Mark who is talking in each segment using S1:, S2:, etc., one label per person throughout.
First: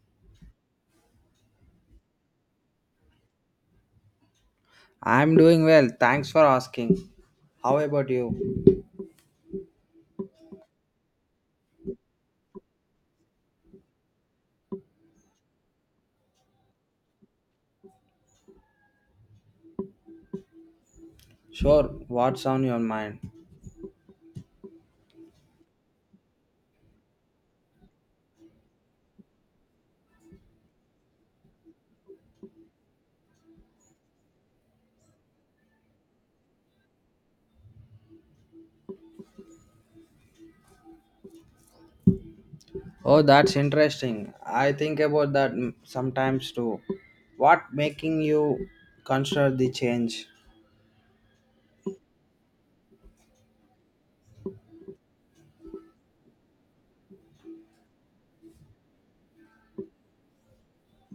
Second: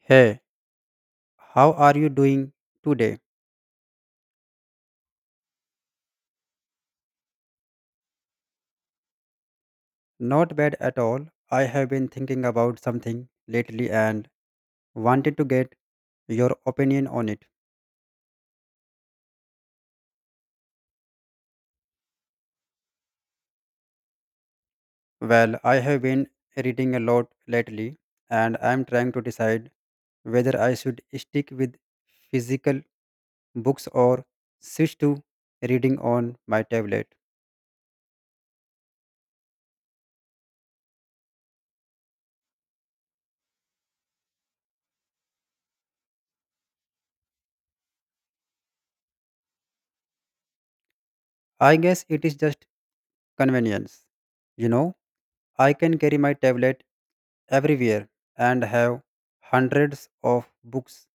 S1: Hey, how are you doing today?
S2: I'm doing well. Thanks for asking. How about you?
S1: Not bad at all. I have been thinking about something lately and wanted to get your opinion on it.
S2: Sure, what's on your mind?
S1: Well, I have been reading a lot lately and I'm trying to decide whether I should stick with physical books or switch to reading on my tablet.
S2: Oh, that's interesting. I think about that sometimes too. What making you consider the change?
S1: I guess it is just convenience, you know. I can carry my tablet everywhere and have hundreds of books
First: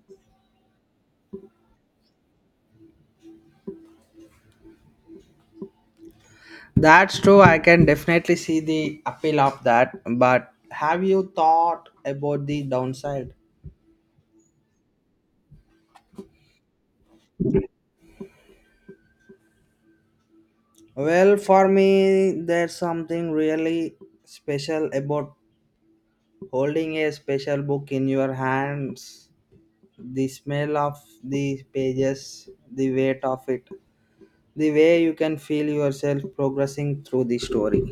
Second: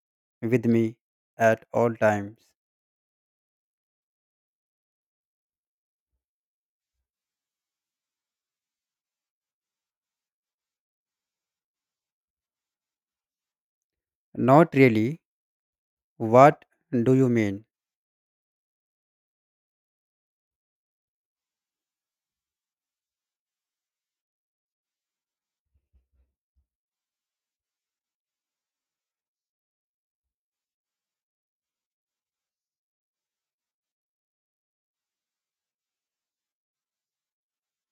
S1: with me at all times.
S2: That's true. I can definitely see the appeal of that. But have you thought about the downside?
S1: Not really. What do you mean?
S2: Well, for me, there's something really special about holding a special book in your hands, the smell of the pages, the weight of it, the way you can feel yourself progressing through the story.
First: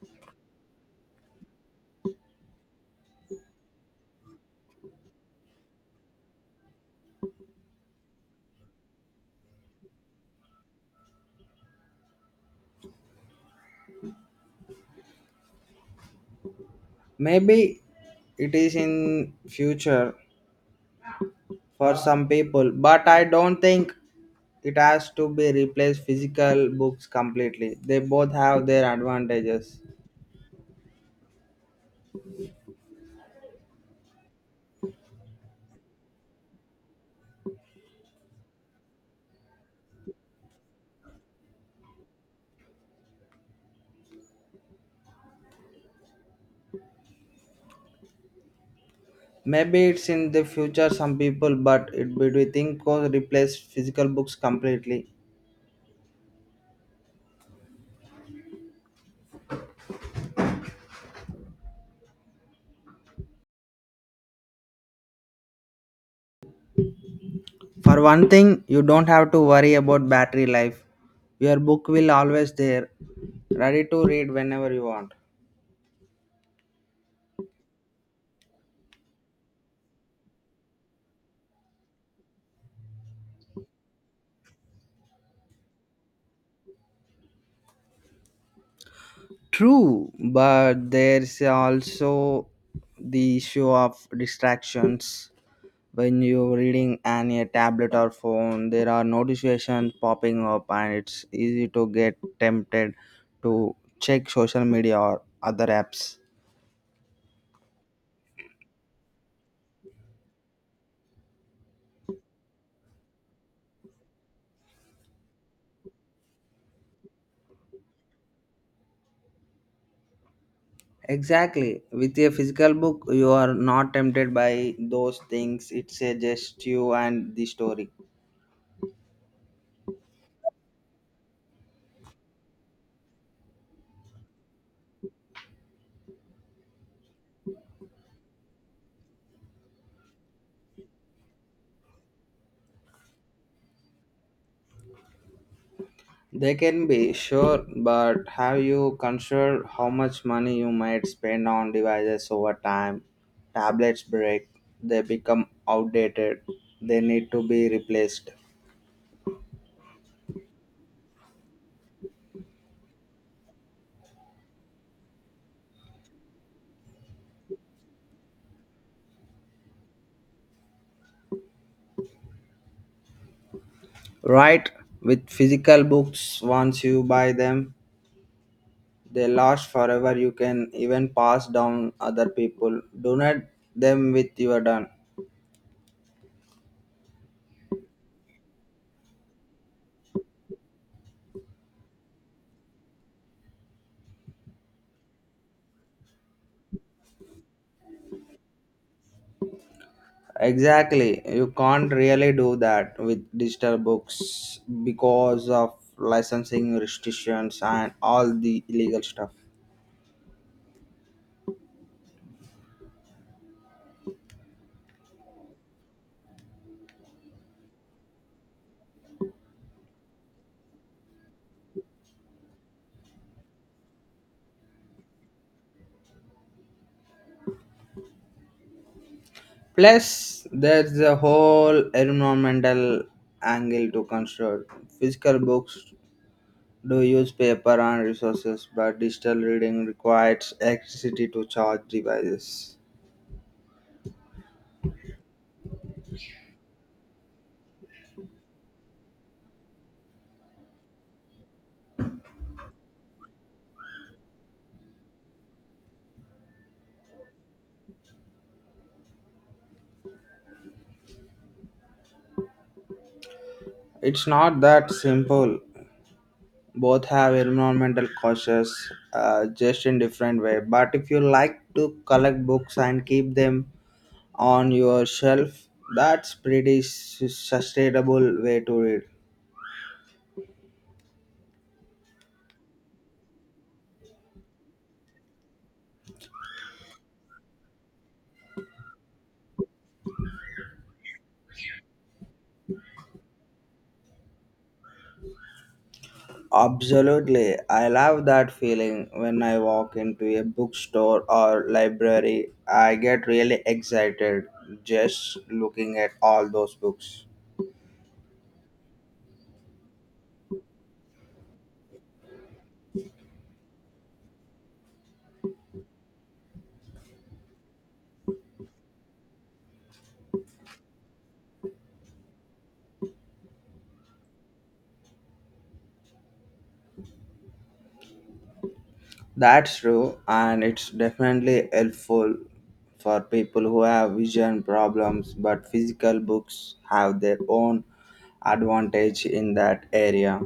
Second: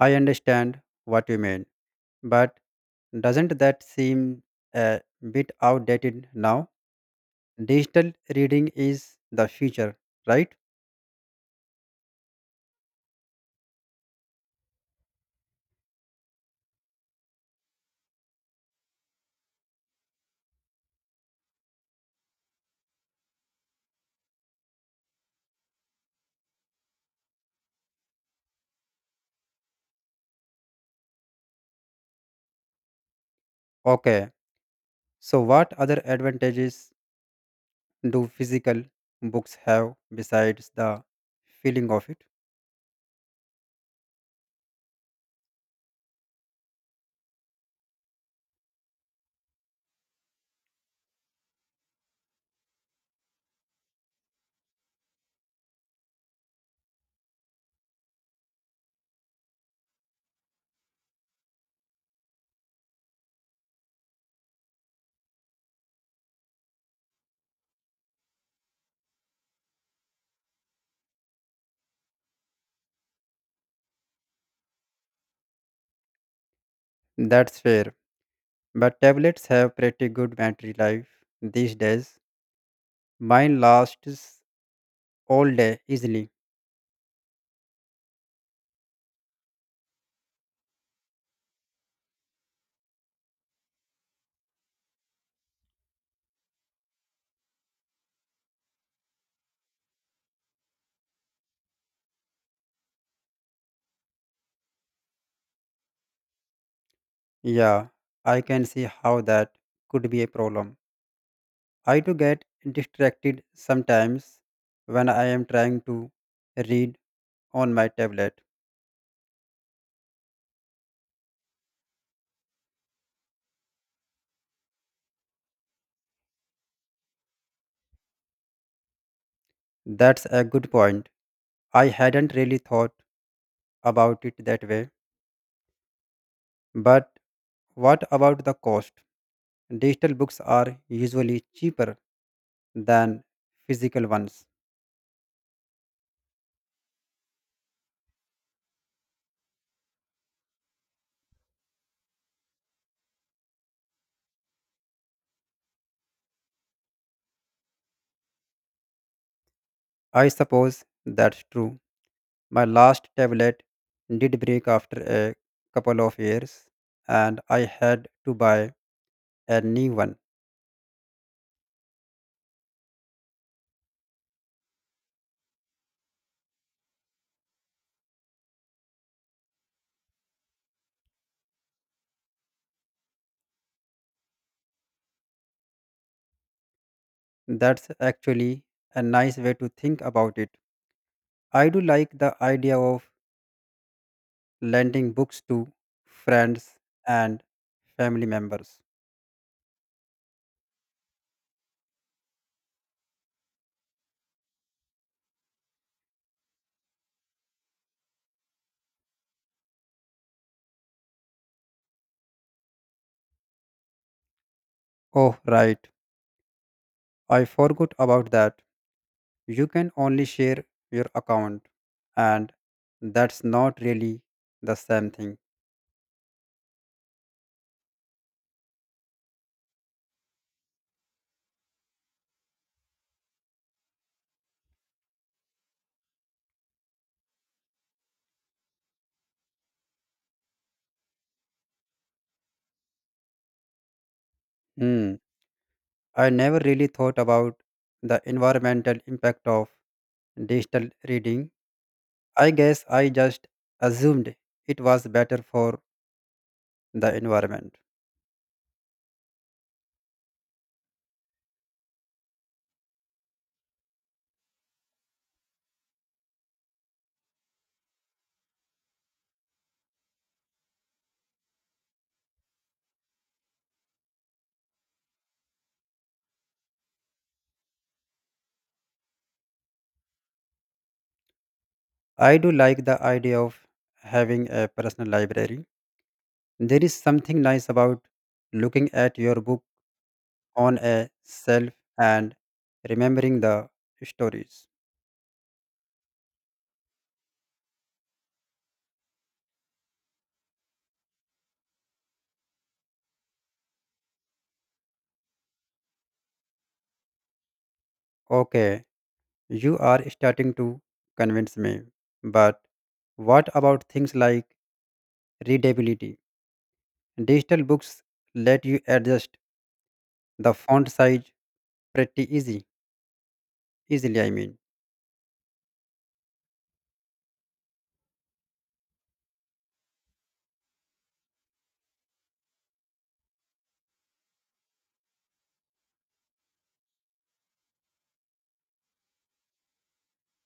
S1: I understand what you mean, but doesn't that seem a bit outdated now? Digital reading is the future, right?
S2: Maybe it is in future for some people, but I don't think it has to be replaced physical books completely. They both have their advantages.
S1: Okay, so what other advantages do physical books have besides the feeling of it?
S2: Maybe it's in the future some people, but it would be think co replace physical books completely. For one thing, you don't have to worry about battery life. Your book will always there, ready to read whenever you want.
S1: That's fair. But tablets have pretty good battery life these days. Mine lasts all day easily.
S2: True, but there's also the issue of distractions. When you're reading on a tablet or phone, there are notifications popping up, and it's easy to get tempted to check social media or other apps.
S1: Yeah, I can see how that could be a problem. I do get distracted sometimes when I am trying to read on my tablet.
S2: Exactly. With a physical book, you are not tempted by those things. It's a just you and the story.
S1: That's a good point. I hadn't really thought about it that way. But what about the cost? Digital books are usually cheaper than physical ones.
S2: They can be sure, but have you considered how much money you might spend on devices over time? Tablets break, they become outdated, they need to be replaced.
S1: I suppose that's true. My last tablet did break after a couple of years, and I had to buy a new one.
S2: Right? With physical books, once you buy them, they last forever. You can even pass down other people. Donate them with your done.
S1: That's actually a nice way to think about it. I do like the idea of lending books to friends and family members.
S2: Exactly. You can't really do that with digital books because of licensing restrictions and all the illegal stuff.
S1: Oh, right. I forgot about that. You can only share your account, and that's not really the same thing.
S2: Plus, there's the whole environmental angle to consider. Physical books do use paper and resources, but digital reading requires electricity to charge devices.
S1: Hmm. I never really thought about the environmental impact of digital reading. I guess I just assumed it was better for the environment.
S2: It's not that simple. Both have environmental causes just in different way, but if you like to collect books and keep them on your shelf, that's pretty sustainable way to read.
S1: I do like the idea of having a personal library. There is something nice about looking at your book on a shelf and remembering the stories.
S2: Absolutely, I love that feeling. When I walk into a bookstore or library, I get really excited just looking at all those books.
S1: Okay, you are starting to convince me, but what about things like readability? Digital books let you adjust the font size pretty easily.
S2: That's true, and it's definitely helpful for people who have vision problems, but physical books have their own advantage in that area.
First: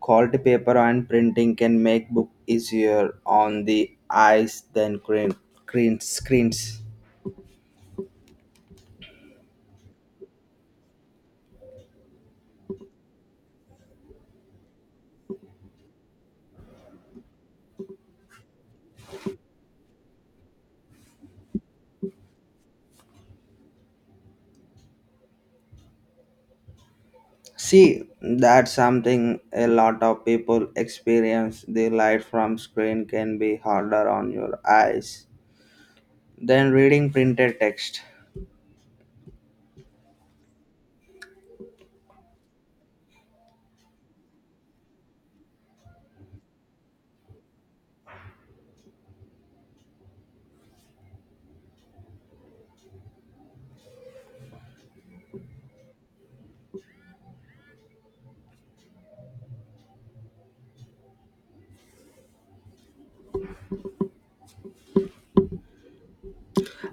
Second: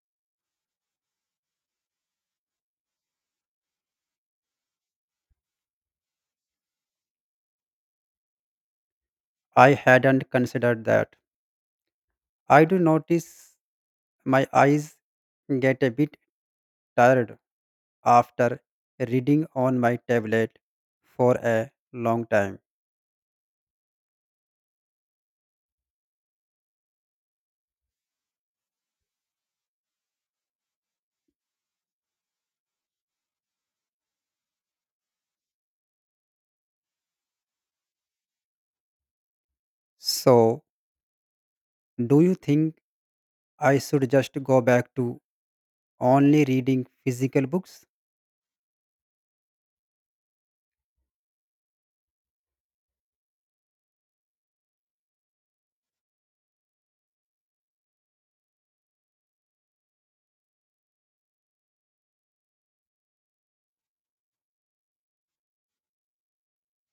S2: Quality paper and printing can make book easier on the eyes than screen, screen screens.
S1: I hadn't considered that. I do notice my eyes get a bit tired after reading on my tablet for a long time.
S2: See, that's something a lot of people experience. The light from screen can be harder on your eyes than reading printed text.
S1: So, do you think I should just go back to only reading physical books?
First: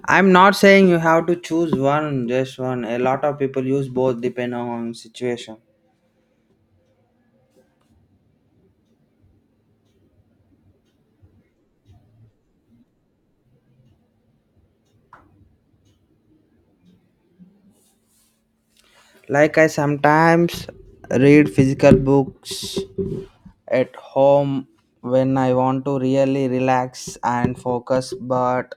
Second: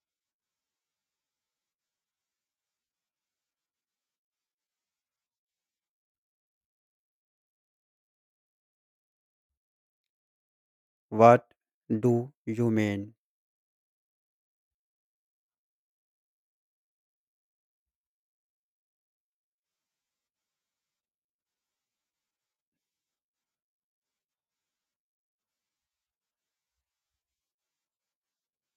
S2: I'm not saying you have to choose one, just one. A lot of people use both depending on situation.
S1: What do you mean?
S2: Like I sometimes read physical books at home when I want to really relax and focus, but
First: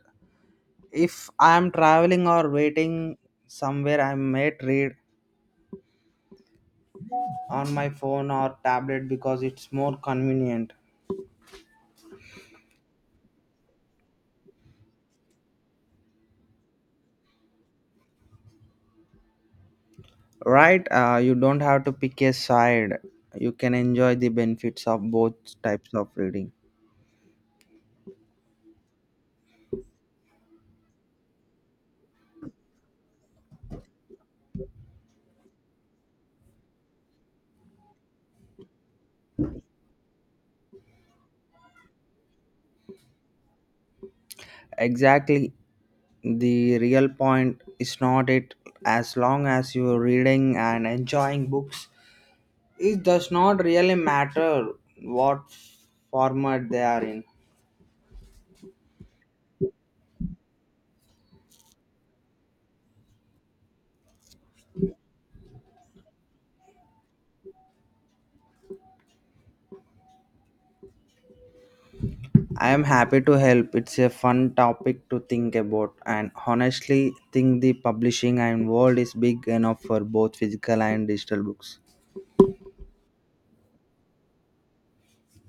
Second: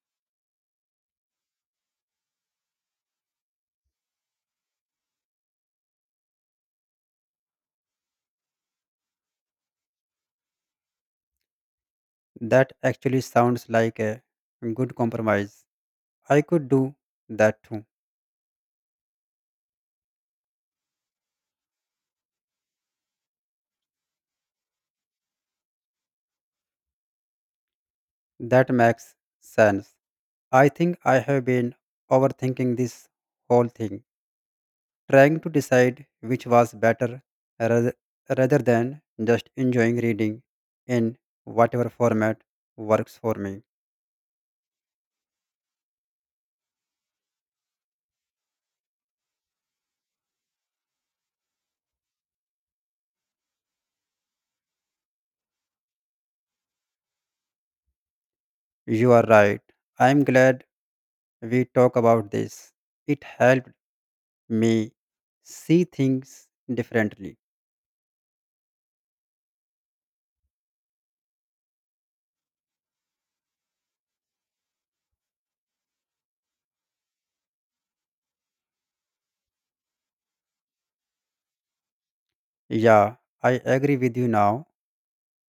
S2: if I'm traveling or waiting somewhere, I might read on my phone or tablet because it's more convenient.
S1: That actually sounds like a good compromise. I could do that too.
S2: Right? You don't have to pick a side. You can enjoy the benefits of both types of reading.
S1: That makes sense. I think I have been overthinking this whole thing, trying to decide which was better rather, rather than just enjoying reading in whatever format works for me.
S2: Exactly. The real point is not it, as long as you're reading and enjoying books, it does not really matter what format they are in.
S1: You are right. I am glad we talk about this. It helped me see things differently.
S2: I am happy to help. It's a fun topic to think about, and honestly think the publishing and world is big enough for both physical and digital books.
S1: Yeah, I agree with you now.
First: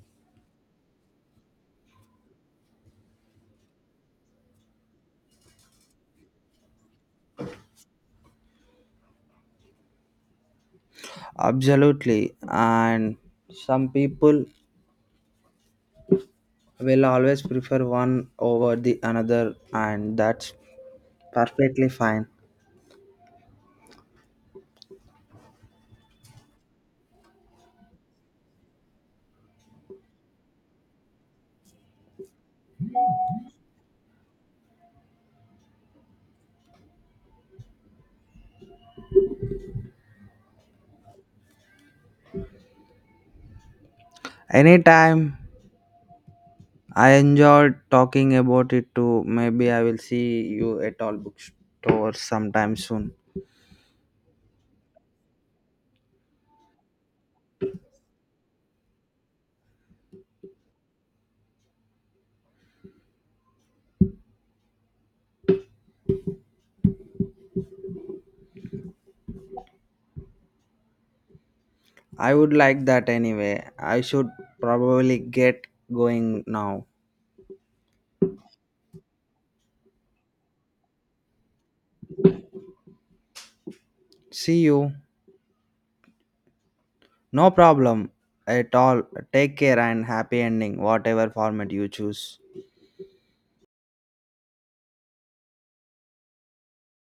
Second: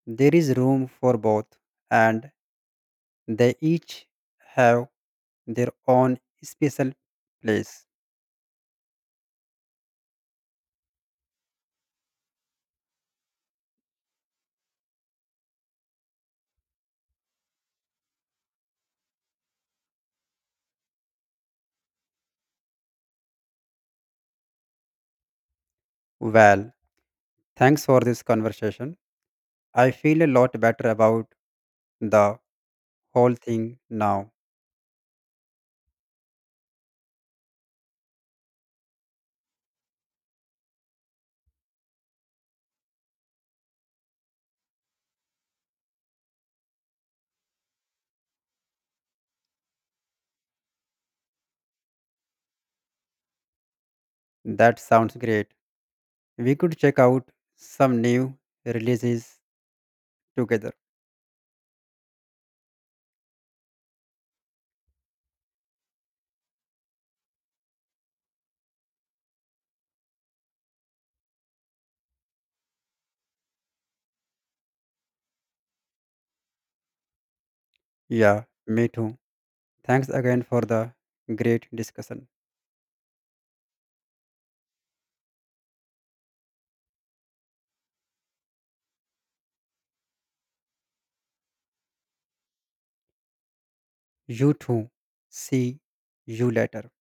S1: There is room for both, and they each have their own special place.
S2: Absolutely. And some people will always prefer one over the another, and that's perfectly fine.
S1: Well, thanks for this conversation. I feel a lot better about the whole thing now.
S2: Anytime. I enjoyed talking about it too. Maybe I will see you at all bookstores sometime soon.
S1: That sounds great. We could check out some new releases together.
S2: I would like that anyway. I should probably get going now.
S1: Yeah, me too. Thanks again for the great discussion.
S2: See you. No problem at all. Take care and happy ending, whatever format you choose.
S1: You too. See you later.